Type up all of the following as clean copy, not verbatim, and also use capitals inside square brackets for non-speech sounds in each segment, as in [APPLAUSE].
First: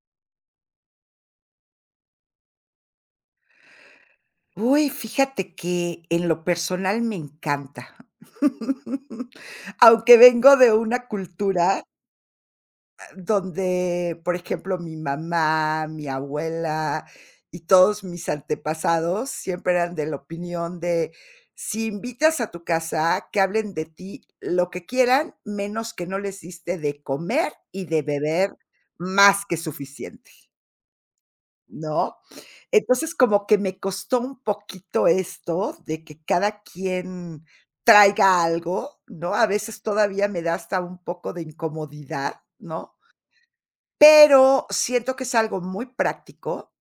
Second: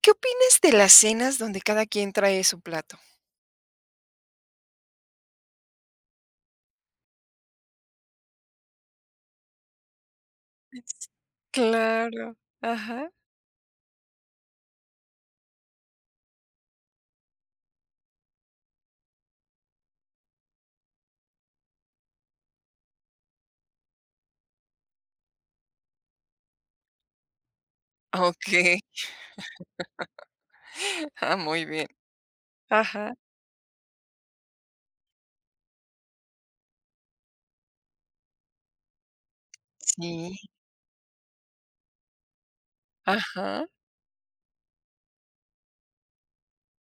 ¿Qué opinas de las cenas donde cada quien trae su plato? Uy, fíjate que en lo personal me encanta. [LAUGHS] Aunque vengo de una Es cultura claro, ajá. donde, por ejemplo, mi mamá, mi abuela y todos mis antepasados siempre eran de la opinión de, si invitas a tu casa, que hablen de ti lo que quieran, menos que no les diste de comer y de beber Okey. más que suficiente. [LAUGHS] Ah, muy bien. ¿No? Ajá. Entonces, como que me costó un poquito esto de que cada quien traiga algo, ¿no? A veces todavía Sí, me da hasta un poco de incomodidad, ¿no? ajá, Pero siento que es algo muy práctico.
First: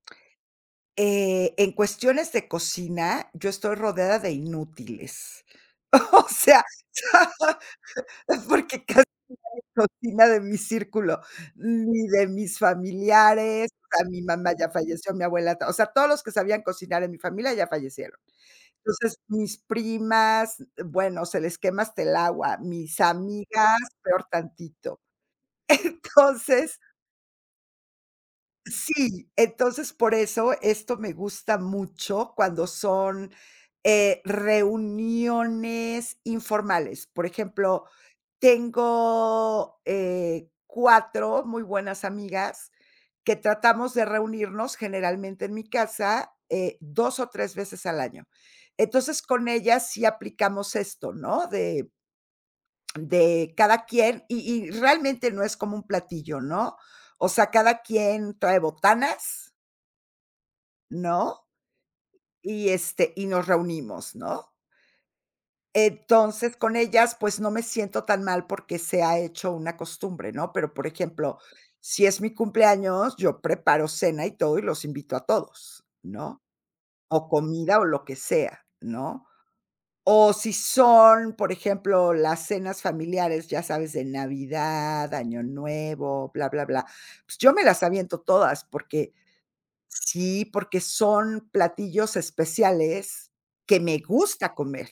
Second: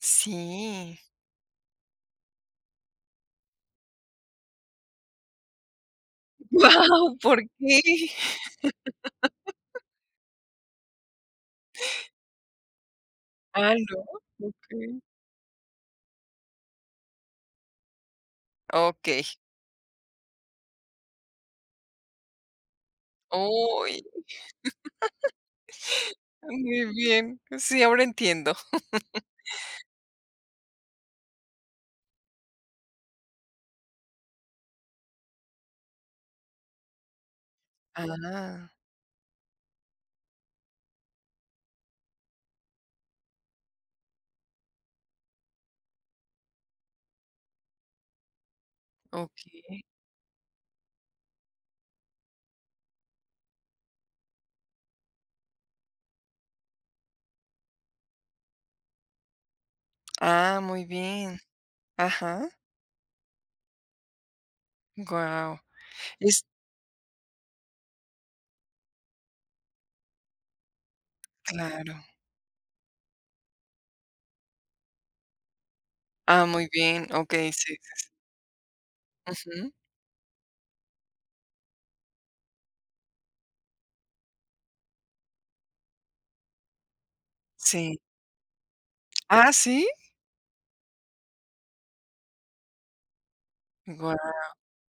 sí. [LAUGHS] En cuestiones de cocina, yo estoy rodeada de inútiles. [LAUGHS] O sea, Wow. ¿Por [LAUGHS] qué? porque cocina de mi círculo, ni de mis familiares, Ah, o ¿no? sea, mi mamá ya Okey. falleció, mi abuela, o sea, todos los que sabían cocinar en mi familia ya fallecieron. Entonces, Okey. mis primas, bueno, se les quema hasta el agua, mis amigas, Uy, peor tantito. Entonces, muy bien. Sí, ahora entiendo. sí, entonces por eso esto me gusta mucho cuando son, reuniones informales. Por ejemplo, Ah, tengo, 4 muy buenas amigas que tratamos de reunirnos generalmente en mi casa, 2 o 3 veces al año. Entonces, con okey. ellas sí aplicamos esto, ¿no? De cada quien y realmente no es como un platillo, ¿no? O sea, cada quien trae botanas, Ah, muy bien. ¿no? Ajá. Y nos reunimos, ¿no? Guau. Es Entonces, con ellas, pues, no me siento tan mal porque se ha hecho una costumbre, ¿no? Pero, por ejemplo, claro. si es mi cumpleaños, yo preparo cena y todo, y los invito a todos, ¿no? Ah, muy bien. O Okey, sí. comida o lo que sea, ¿no? Ujú. O si son, por ejemplo, las cenas familiares, ya sabes, de Navidad, Año Nuevo, bla, bla, bla, pues, yo me las Sí. aviento todas porque Ah, ¿sí? sí, porque son platillos especiales que me Guau. gusta comer.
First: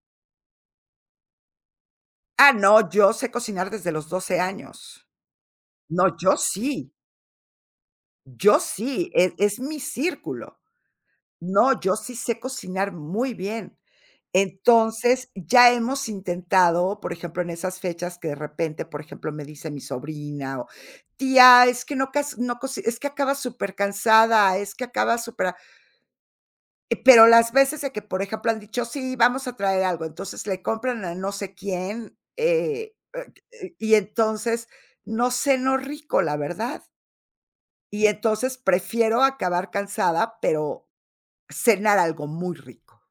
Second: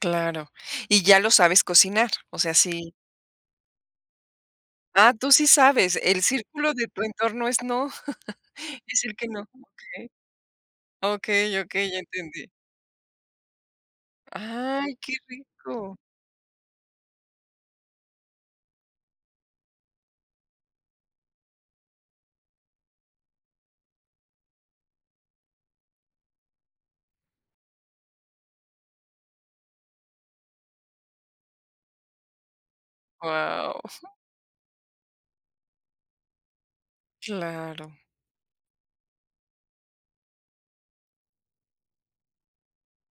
Claro. Y ya lo sabes cocinar, o Ah, sea, no, sí. yo sé cocinar desde los 12 años. Ah, tú sí sabes, No, el yo círculo de sí, tu entorno es no, yo [LAUGHS] es sí, el que no. es mi Okey. círculo. Okey, No, okey, yo ya sí sé entendí. cocinar muy bien. Ay, qué Entonces, ya rico. hemos intentado, por ejemplo, en esas fechas que de repente, por ejemplo, me dice mi sobrina o: "Tía, es que no cas no coci es que acaba súper cansada, es que acaba súper pero las veces de que, por ejemplo, han dicho: "Sí, vamos a traer algo", entonces le compran a no sé quién, Wow. y entonces no ceno rico, la verdad. Claro. Y entonces prefiero acabar cansada, pero cenar algo muy rico.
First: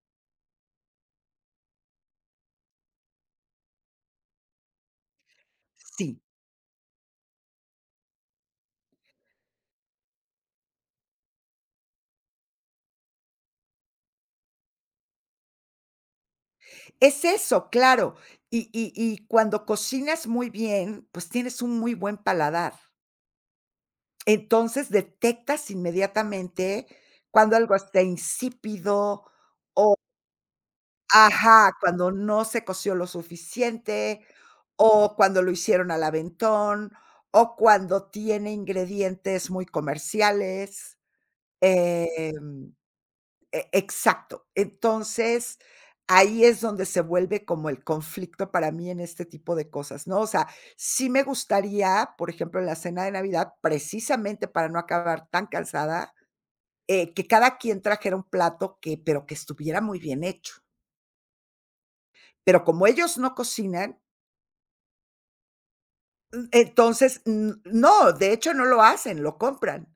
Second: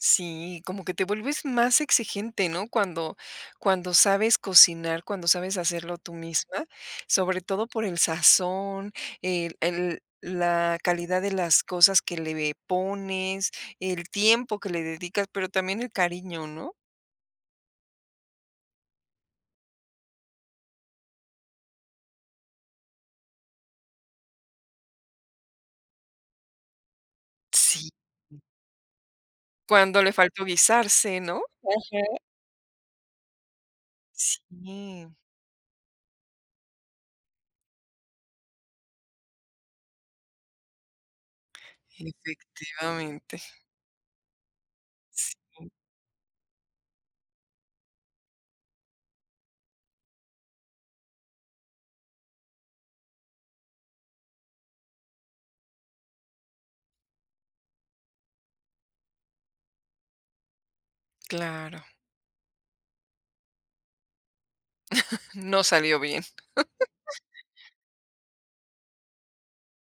Sí, como que te vuelves más exigente, ¿no? Cuando sabes cocinar, cuando sabes hacerlo tú Sí. misma, sobre todo por el sazón, el la calidad de las cosas que le pones, el tiempo que le dedicas, pero también el cariño, ¿no? Es eso, claro. Y cuando cocinas muy bien, pues tienes un muy buen paladar. Entonces detectas inmediatamente cuando algo Sí. está insípido. Cuando le faltó guisarse, ¿no? Ajá, Ajá. cuando no se coció lo suficiente, Sí, o cuando lo hicieron al aventón, o cuando tiene ingredientes muy comerciales. Em, efectivamente. exacto. Sí, Entonces, ahí es donde se vuelve como el conflicto para mí en este tipo de cosas, ¿no? O sea, sí me gustaría, por ejemplo, en la cena de Navidad, precisamente para no acabar tan cansada, que cada quien trajera un plato que pero que estuviera muy bien hecho. claro. Pero como ellos no cocinan. No salió bien. Entonces, no, de hecho, no lo hacen, lo compran,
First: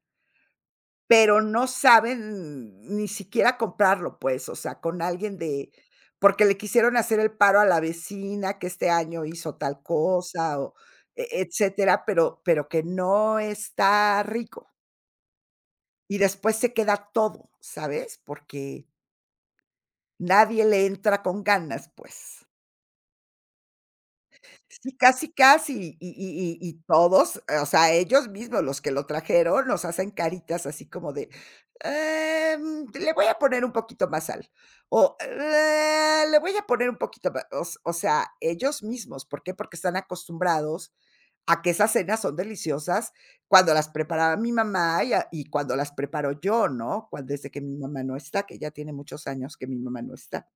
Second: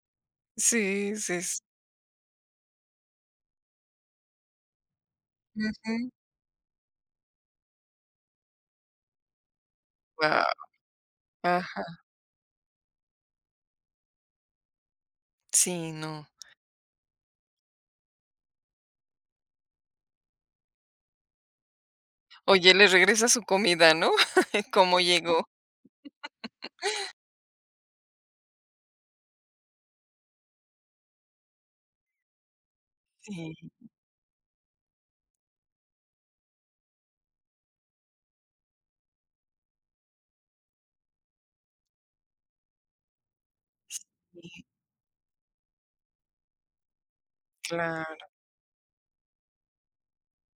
Sí, pero sí, sí. no saben ni siquiera comprarlo, pues, o sea, con alguien de Ujú. porque le quisieron hacer el paro a la vecina que este año hizo tal Guau. cosa o Ajá. etcétera, pero que no está rico. Sí, Y no. después se queda todo, ¿sabes? Porque nadie le entra con ganas, pues. Oye, le regresa su comida, ¿no? [LAUGHS] Sí, ¿Cómo casi, llegó? casi. Y todos, o sea, ellos mismos, los que lo trajeron, nos hacen caritas así como de: "Le voy a poner Sí, un poquito más sal", o, "Le voy a poner un poquito ma", o sea, ellos mismos, ¿por qué? Porque están acostumbrados a que esas cenas son deliciosas cuando las preparaba mi mamá y cuando las preparo yo, ¿no? Cuando desde que mi mamá no claro. está, que ya tiene muchos años que mi mamá no está.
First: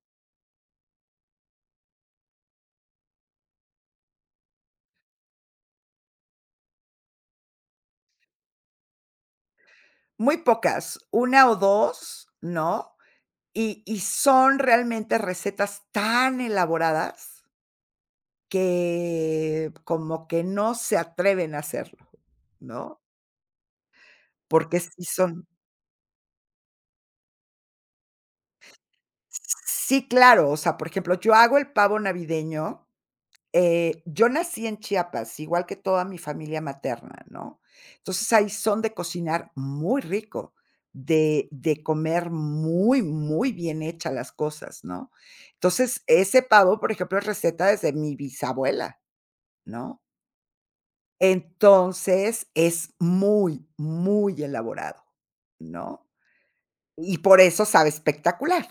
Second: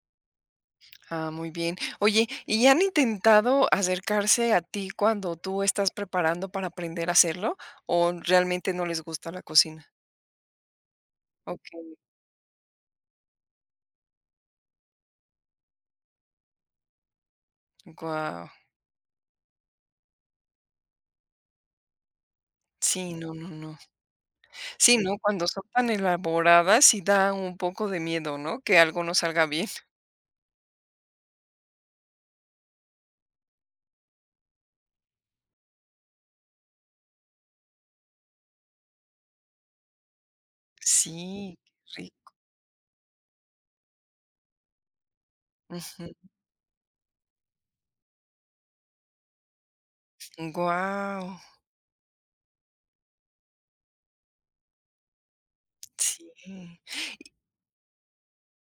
Ah, muy bien. Oye, ¿y han intentado acercarse a ti cuando tú estás preparando para aprender a hacerlo, o realmente no les gusta la cocina? Muy pocas, una o Okey. dos, ¿no? Y son realmente recetas tan elaboradas Guau. que como que no se atreven a hacerlo, ¿no? Sí, no, no, no. Porque Sí, sí ¿no? Cuando son son tan elaboradas, sí da un poco de miedo, ¿no? Que algo no salga bien. sí, claro, o sea, por ejemplo, yo hago el pavo navideño, yo nací en Chiapas, igual que toda mi familia materna, ¿no? Entonces, ahí son de cocinar muy rico, de Sí, de qué comer rico. muy, muy bien hechas las cosas, ¿no? Entonces, Ujú. ese pavo, por ejemplo, es receta desde mi bisabuela, ¿no? Guau. Entonces, es muy, muy elaborado, ¿no? Sí. Y por eso sabe espectacular.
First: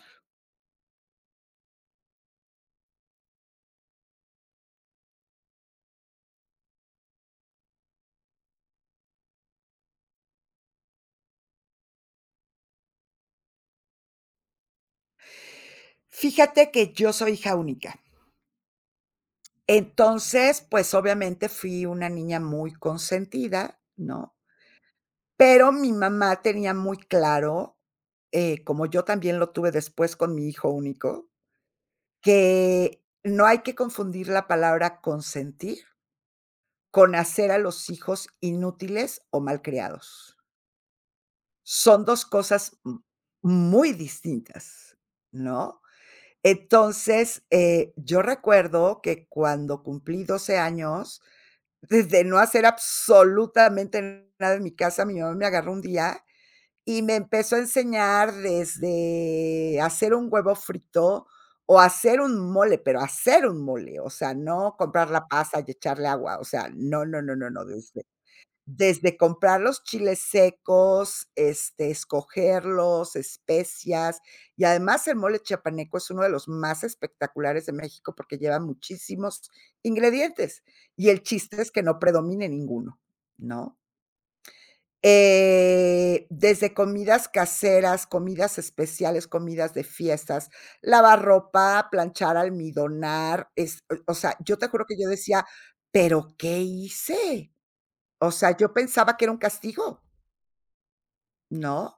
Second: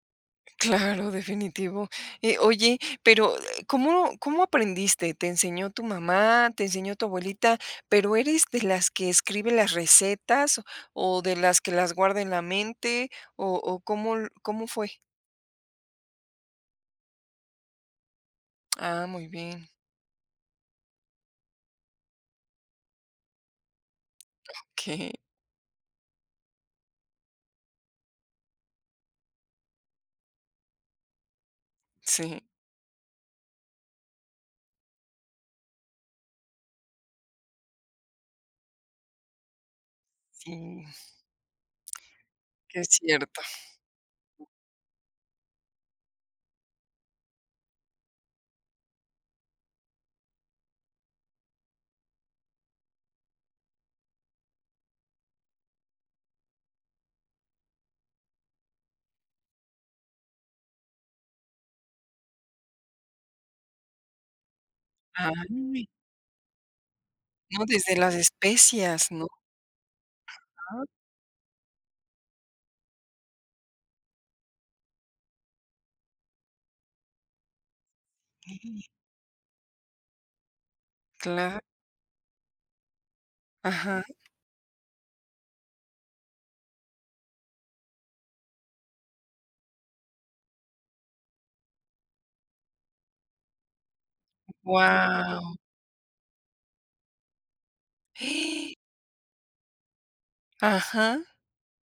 Claro, definitivo. Oye, pero ¿cómo, cómo aprendiste? ¿Te enseñó tu mamá? ¿Te enseñó tu abuelita? ¿Pero eres de las que escribe las recetas o de las que las guarda en la mente? O cómo, cómo fue? Fíjate que yo soy hija única. Ah, muy bien. Entonces, pues, obviamente fui una niña muy consentida, ¿no? Que Pero mi mamá tenía muy claro, como yo también lo tuve después con mi hijo único, sí, que no hay que confundir la palabra consentir con hacer a los hijos inútiles o malcriados. sí, Son 2 cosas que es m cierto. muy distintas, ¿no? Entonces, yo recuerdo que cuando cumplí 12 años, desde no hacer absolutamente nada en mi casa, mi mamá me agarró un día y me empezó a enseñar desde hacer un huevo frito o hacer un mole, pero hacer un mole, o sea, no comprar la pasa y Ay, echarle agua, o sea, no, no, no, no, no, no, desde desde las especias, ¿no? comprar los chiles Ah, secos, este, escogerlos, especias, y además el mole chiapaneco es uno de los más espectaculares de México porque lleva okey, muchísimos ingredientes, y el claro. chiste es que no predomine ninguno, ¿no? Ajá. Desde comidas caseras, comidas especiales, comidas de fiestas, lavar ropa, planchar, almidonar, es o sea, yo te juro que yo decía: Wow. "¿Pero qué hice?". O sea, yo [GASPS] pensaba que era un castigo, Ajá, ¿no?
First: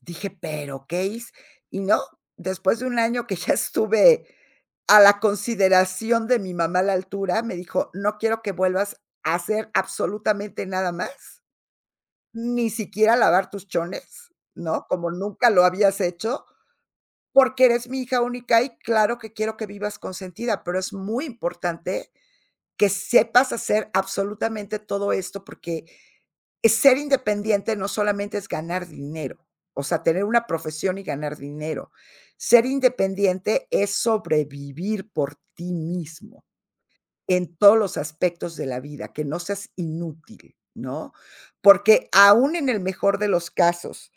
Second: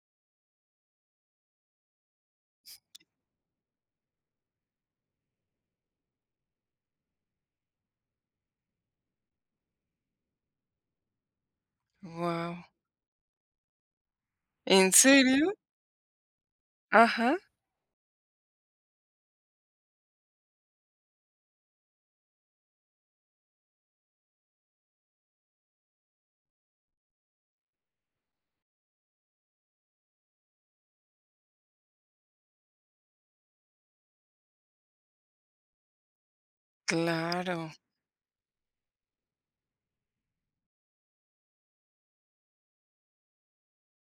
Dije: "¿Pero qué hice?". Y no, después de un año que ya estuve a la consideración de mi mamá a la altura, me dijo: "No quiero que vuelvas a hacer absolutamente nada más, wow. ni siquiera lavar tus chones, ¿no? ¿En Como nunca serio? lo habías hecho, Ajá, porque eres mi hija única y claro que quiero que vivas consentida, pero es muy importante que sepas hacer absolutamente todo esto, porque ser independiente no solamente es ganar dinero, o sea, tener una profesión y ganar dinero. Ser independiente es sobrevivir por ti mismo en claro, todos los aspectos de la vida, que no seas inútil, ¿no? Porque aún en el mejor de los casos,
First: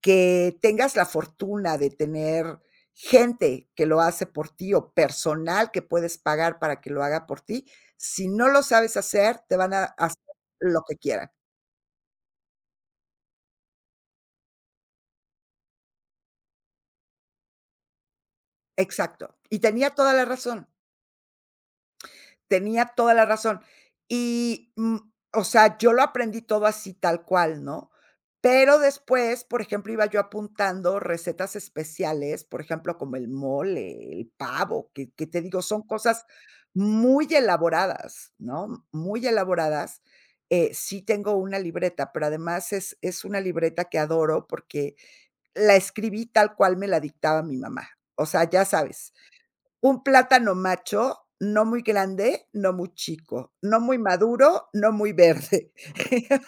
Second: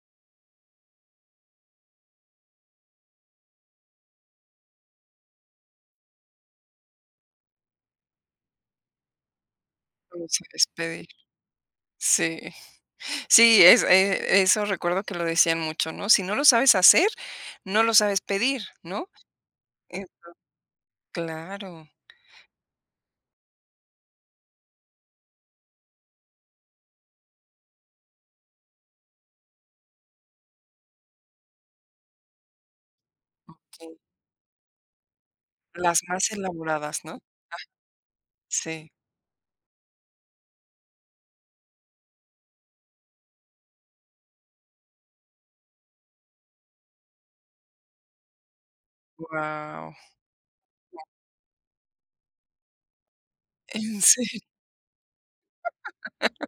que tengas la fortuna de tener gente que lo hace por ti o personal que puedes pagar para que lo haga por ti, si no lo sabes hacer, te van a hacer no sabes lo que pedir. quieran. Sí, sí, es eso recuerdo que lo decían mucho, ¿no? Si no lo sabes hacer, no lo sabes pedir, ¿no? Exacto. Y tenía Eh, toda la razón, claro, tenía toda la razón. Y, o sea, yo lo aprendí todo así tal cual, ¿no? Pero después, por ejemplo, iba yo apuntando recetas especiales, por ejemplo, como el sí, mole, el pavo, que te digo, son las cosas más elaboradas, ¿no? muy elaboradas, ¿no? Sí, Muy elaboradas. Sí tengo una libreta, pero además es una libreta que adoro porque la escribí tal cual me la dictaba mi mamá. O sea, ya sabes. wow, Un plátano macho, no muy grande, no muy chico, no muy ¿en serio? maduro, no muy verde. [LAUGHS]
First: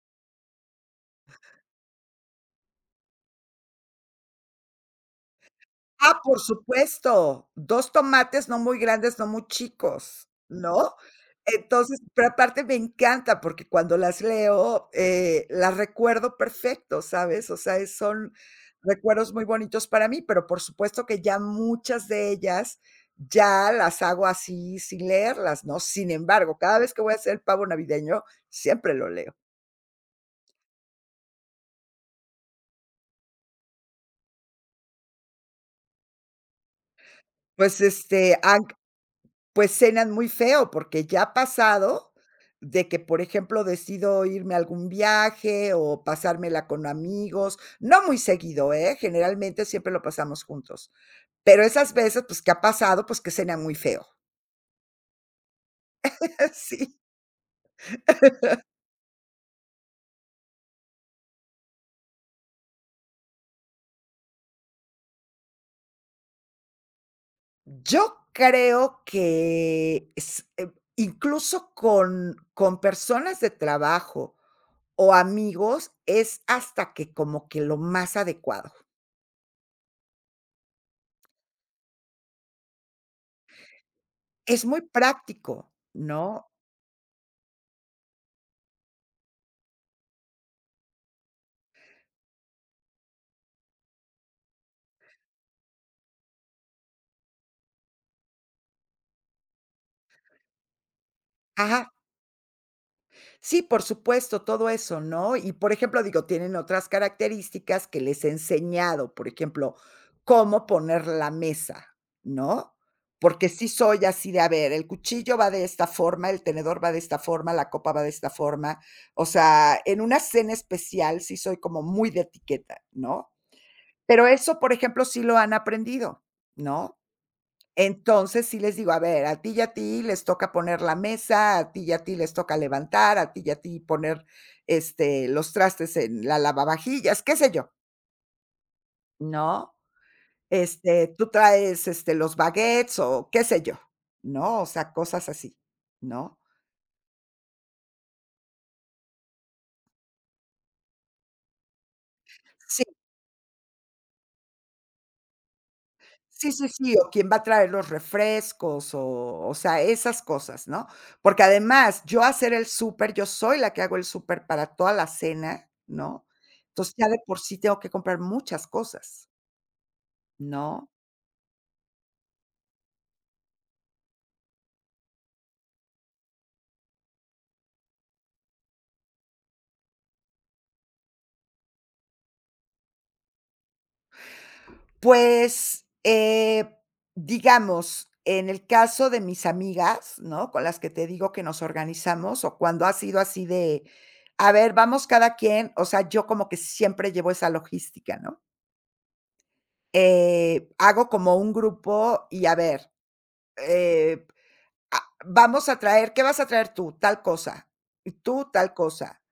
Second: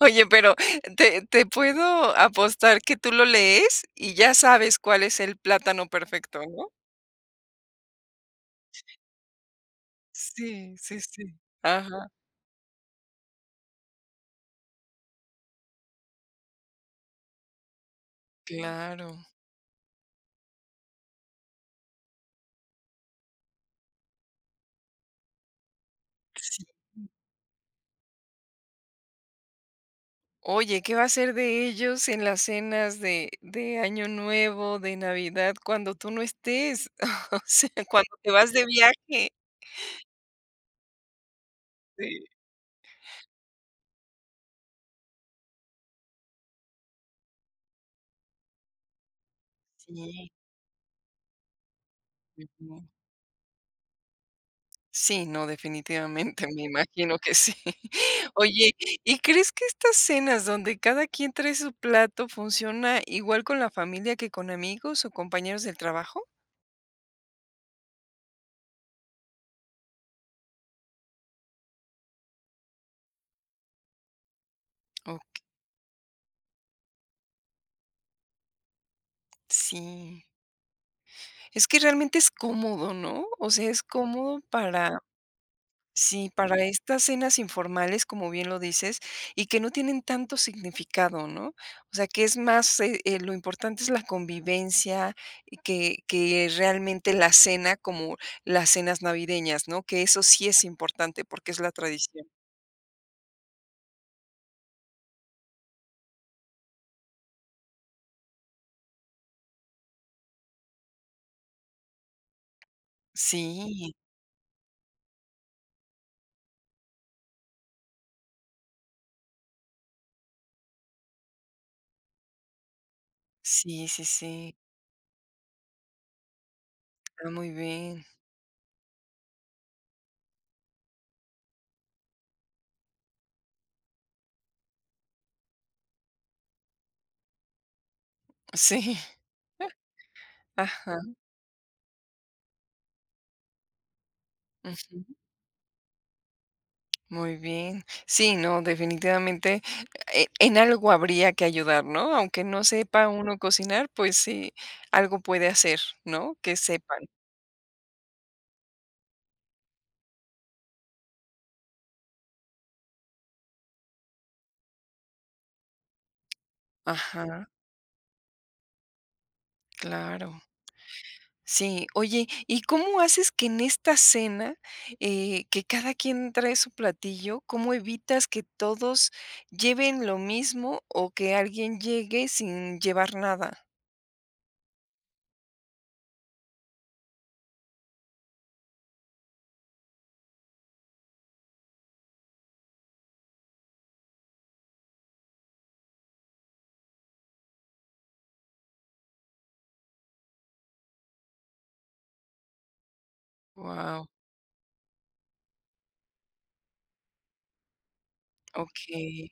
Oye, pero te puedo apostar que tú lo lees y ya sabes cuál es el plátano Ah, perfecto, por ¿no? supuesto, dos tomates no muy grandes, no muy chicos, Sí, ¿no? sí, sí. Entonces, Ajá, pero aparte me encanta porque cuando las leo, las recuerdo perfecto, ¿sabes? O sea, es son claro. recuerdos muy bonitos para mí, pero por supuesto que ya muchas de ellas ya las hago así sin leerlas, ¿no? Sin embargo, Sí. cada vez que voy a hacer el pavo navideño, siempre lo leo. Oye, ¿qué va a ser de ellos en las cenas de Año Nuevo, de Navidad, cuando tú no estés? [LAUGHS] O sea, Pues, cuando te este, vas han de viaje. Pues cenan muy feo, porque ya ha pasado Sí. de que, por ejemplo, decido irme a algún viaje o pasármela con amigos, no muy seguido, ¿eh? Generalmente siempre lo pasamos juntos, pero esas veces, pues, que ha Sí. pasado, pues, que cena muy feo. Sí, no, definitivamente, [LAUGHS] me Sí. imagino que sí. [LAUGHS] Oye, ¿y crees que estas cenas donde cada quien trae su plato funciona igual con la familia que con amigos o compañeros del trabajo? Yo creo que s incluso con personas de trabajo o Oh, amigos, es hasta que como que lo más adecuado. sí, es que realmente es cómodo, ¿no? O sea, es cómodo Es muy para. práctico, Sí, ¿no? para estas cenas informales, como bien lo dices, y que no tienen tanto significado, ¿no? O sea, que es más, lo importante es la convivencia y que realmente la cena como las cenas navideñas, ¿no? Que eso sí es importante porque es la Ajá. tradición. Sí, por supuesto, todo eso, ¿no? Y, por ejemplo, digo, tienen otras características que les he enseñado, por ejemplo, cómo poner la mesa, ¿no? Porque sí Sí, soy así de, a ver, el cuchillo va de esta forma, el tenedor va de esta forma, la copa va de esta forma. O sea, en una cena especial sí soy como muy de etiqueta, ¿no? sí, sí, Pero sí. eso, por ejemplo, sí lo han aprendido, ¿no? Ah, muy bien. Entonces, sí les digo: "A ver, a ti y a ti les toca poner la mesa, a ti y a ti les toca levantar, a ti y a ti poner, los trastes en la lavavajillas", qué sé yo, Sí, ¿no? ajá. Tú traes, los baguettes o qué sé yo, ¿no? O sea, cosas así, ¿no? Muy bien. Sí, no, definitivamente en algo habría que ayudar, ¿no? Aunque no sepa uno cocinar, pues sí, algo puede hacer, ¿no? Sí, Que sí, sí, sepan. o quién va a traer los refrescos, o sea, esas cosas, ¿no? Porque además, yo hacer el súper, yo soy la que hago el súper para toda la cena, ¿no? Entonces, ya de por Ajá, sí tengo que comprar muchas cosas, claro. ¿no? Sí, oye, ¿y cómo haces que en esta cena, que cada quien trae su platillo, cómo evitas que todos lleven lo mismo o que alguien llegue sin llevar nada? Pues, digamos, en el caso de mis amigas, ¿no? Con las que te digo que nos organizamos, o cuando ha sido así de, a ver, vamos cada quien, o sea, yo como que siempre llevo esa logística, ¿no? Hago como un grupo y a ver, Wow, eh, vamos a traer, ¿qué vas a traer tú? Tal cosa. Y tú tal ok, cosa.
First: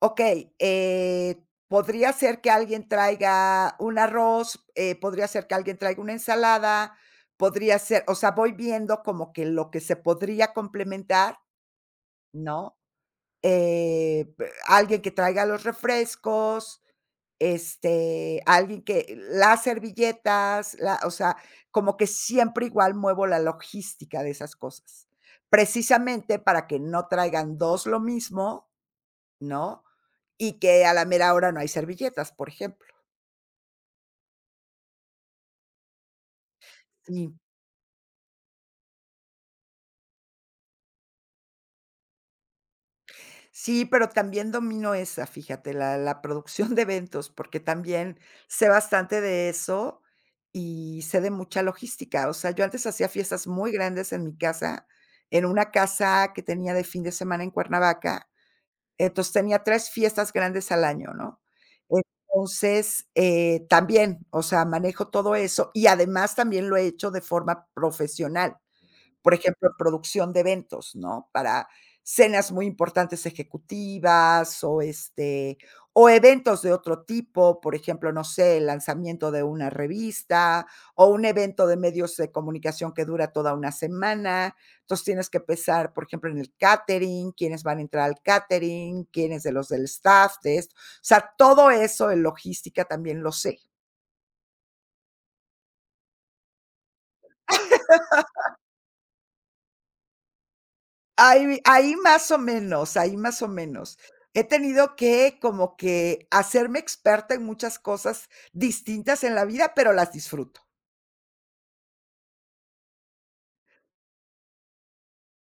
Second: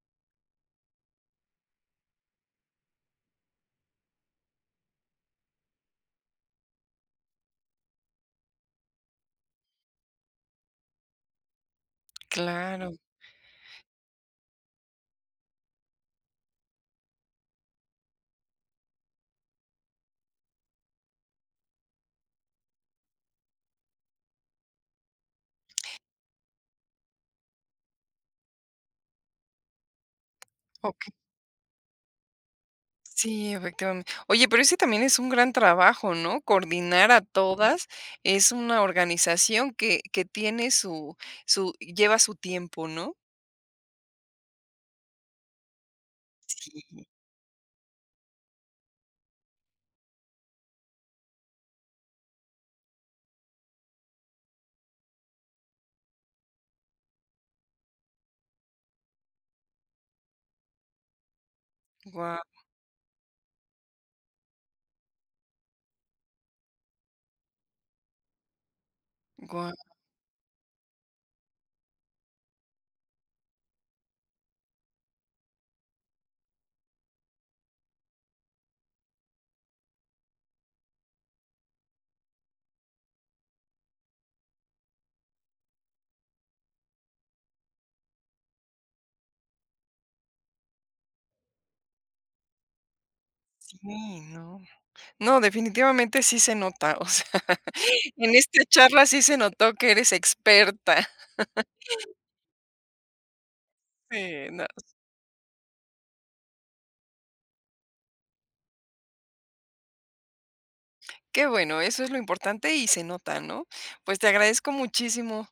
Okey, podría ser que alguien traiga un arroz, podría ser que alguien traiga una ensalada, podría ser, o sea, voy viendo como que lo que se podría complementar, ¿no? claro, Pe alguien que traiga los refrescos, este, alguien que las servilletas, la o sea, como que siempre igual muevo la logística de esas cosas. Precisamente para que no traigan 2 lo mismo, ¿no? Y que a ok. la mera hora no hay servilletas, por ejemplo. Sí, efectivamente. Oye, pero ese también es un gran trabajo, ¿no? Coordinar a todas. Es una organización que tiene su, su, lleva su tiempo, ¿no? Sí, pero también domino esa, fíjate, la producción de Sí. eventos, porque también sé bastante de eso y sé de mucha logística. O sea, yo antes hacía fiestas muy grandes en mi casa, en una casa que tenía de fin de semana en Cuernavaca. Entonces, tenía 3 fiestas grandes al año, ¿no? Guau, Entonces, también, o sea, manejo todo eso y además también lo he hecho de forma profesional, por ejemplo, guau, en producción de eventos, ¿no? Para cenas muy importantes ejecutivas o eventos de otro tipo, por ejemplo, no sé, el lanzamiento de una revista o un evento de medios de comunicación que dura toda una semana. Entonces tienes que pensar, por ejemplo, en el catering, quiénes van a entrar al catering, quiénes de los del staff, de esto. O sea, todo eso en logística también lo sé. sí, no. No, definitivamente sí se nota. O sea, [LAUGHS] en esta charla sí se notó que eres experta. [LAUGHS] Ahí más o menos, ahí más o menos. He Sí, no. tenido que como que hacerme experta en muchas cosas distintas en la vida, pero las disfruto. Qué bueno, eso es lo importante y se nota, ¿no? Pues te agradezco muchísimo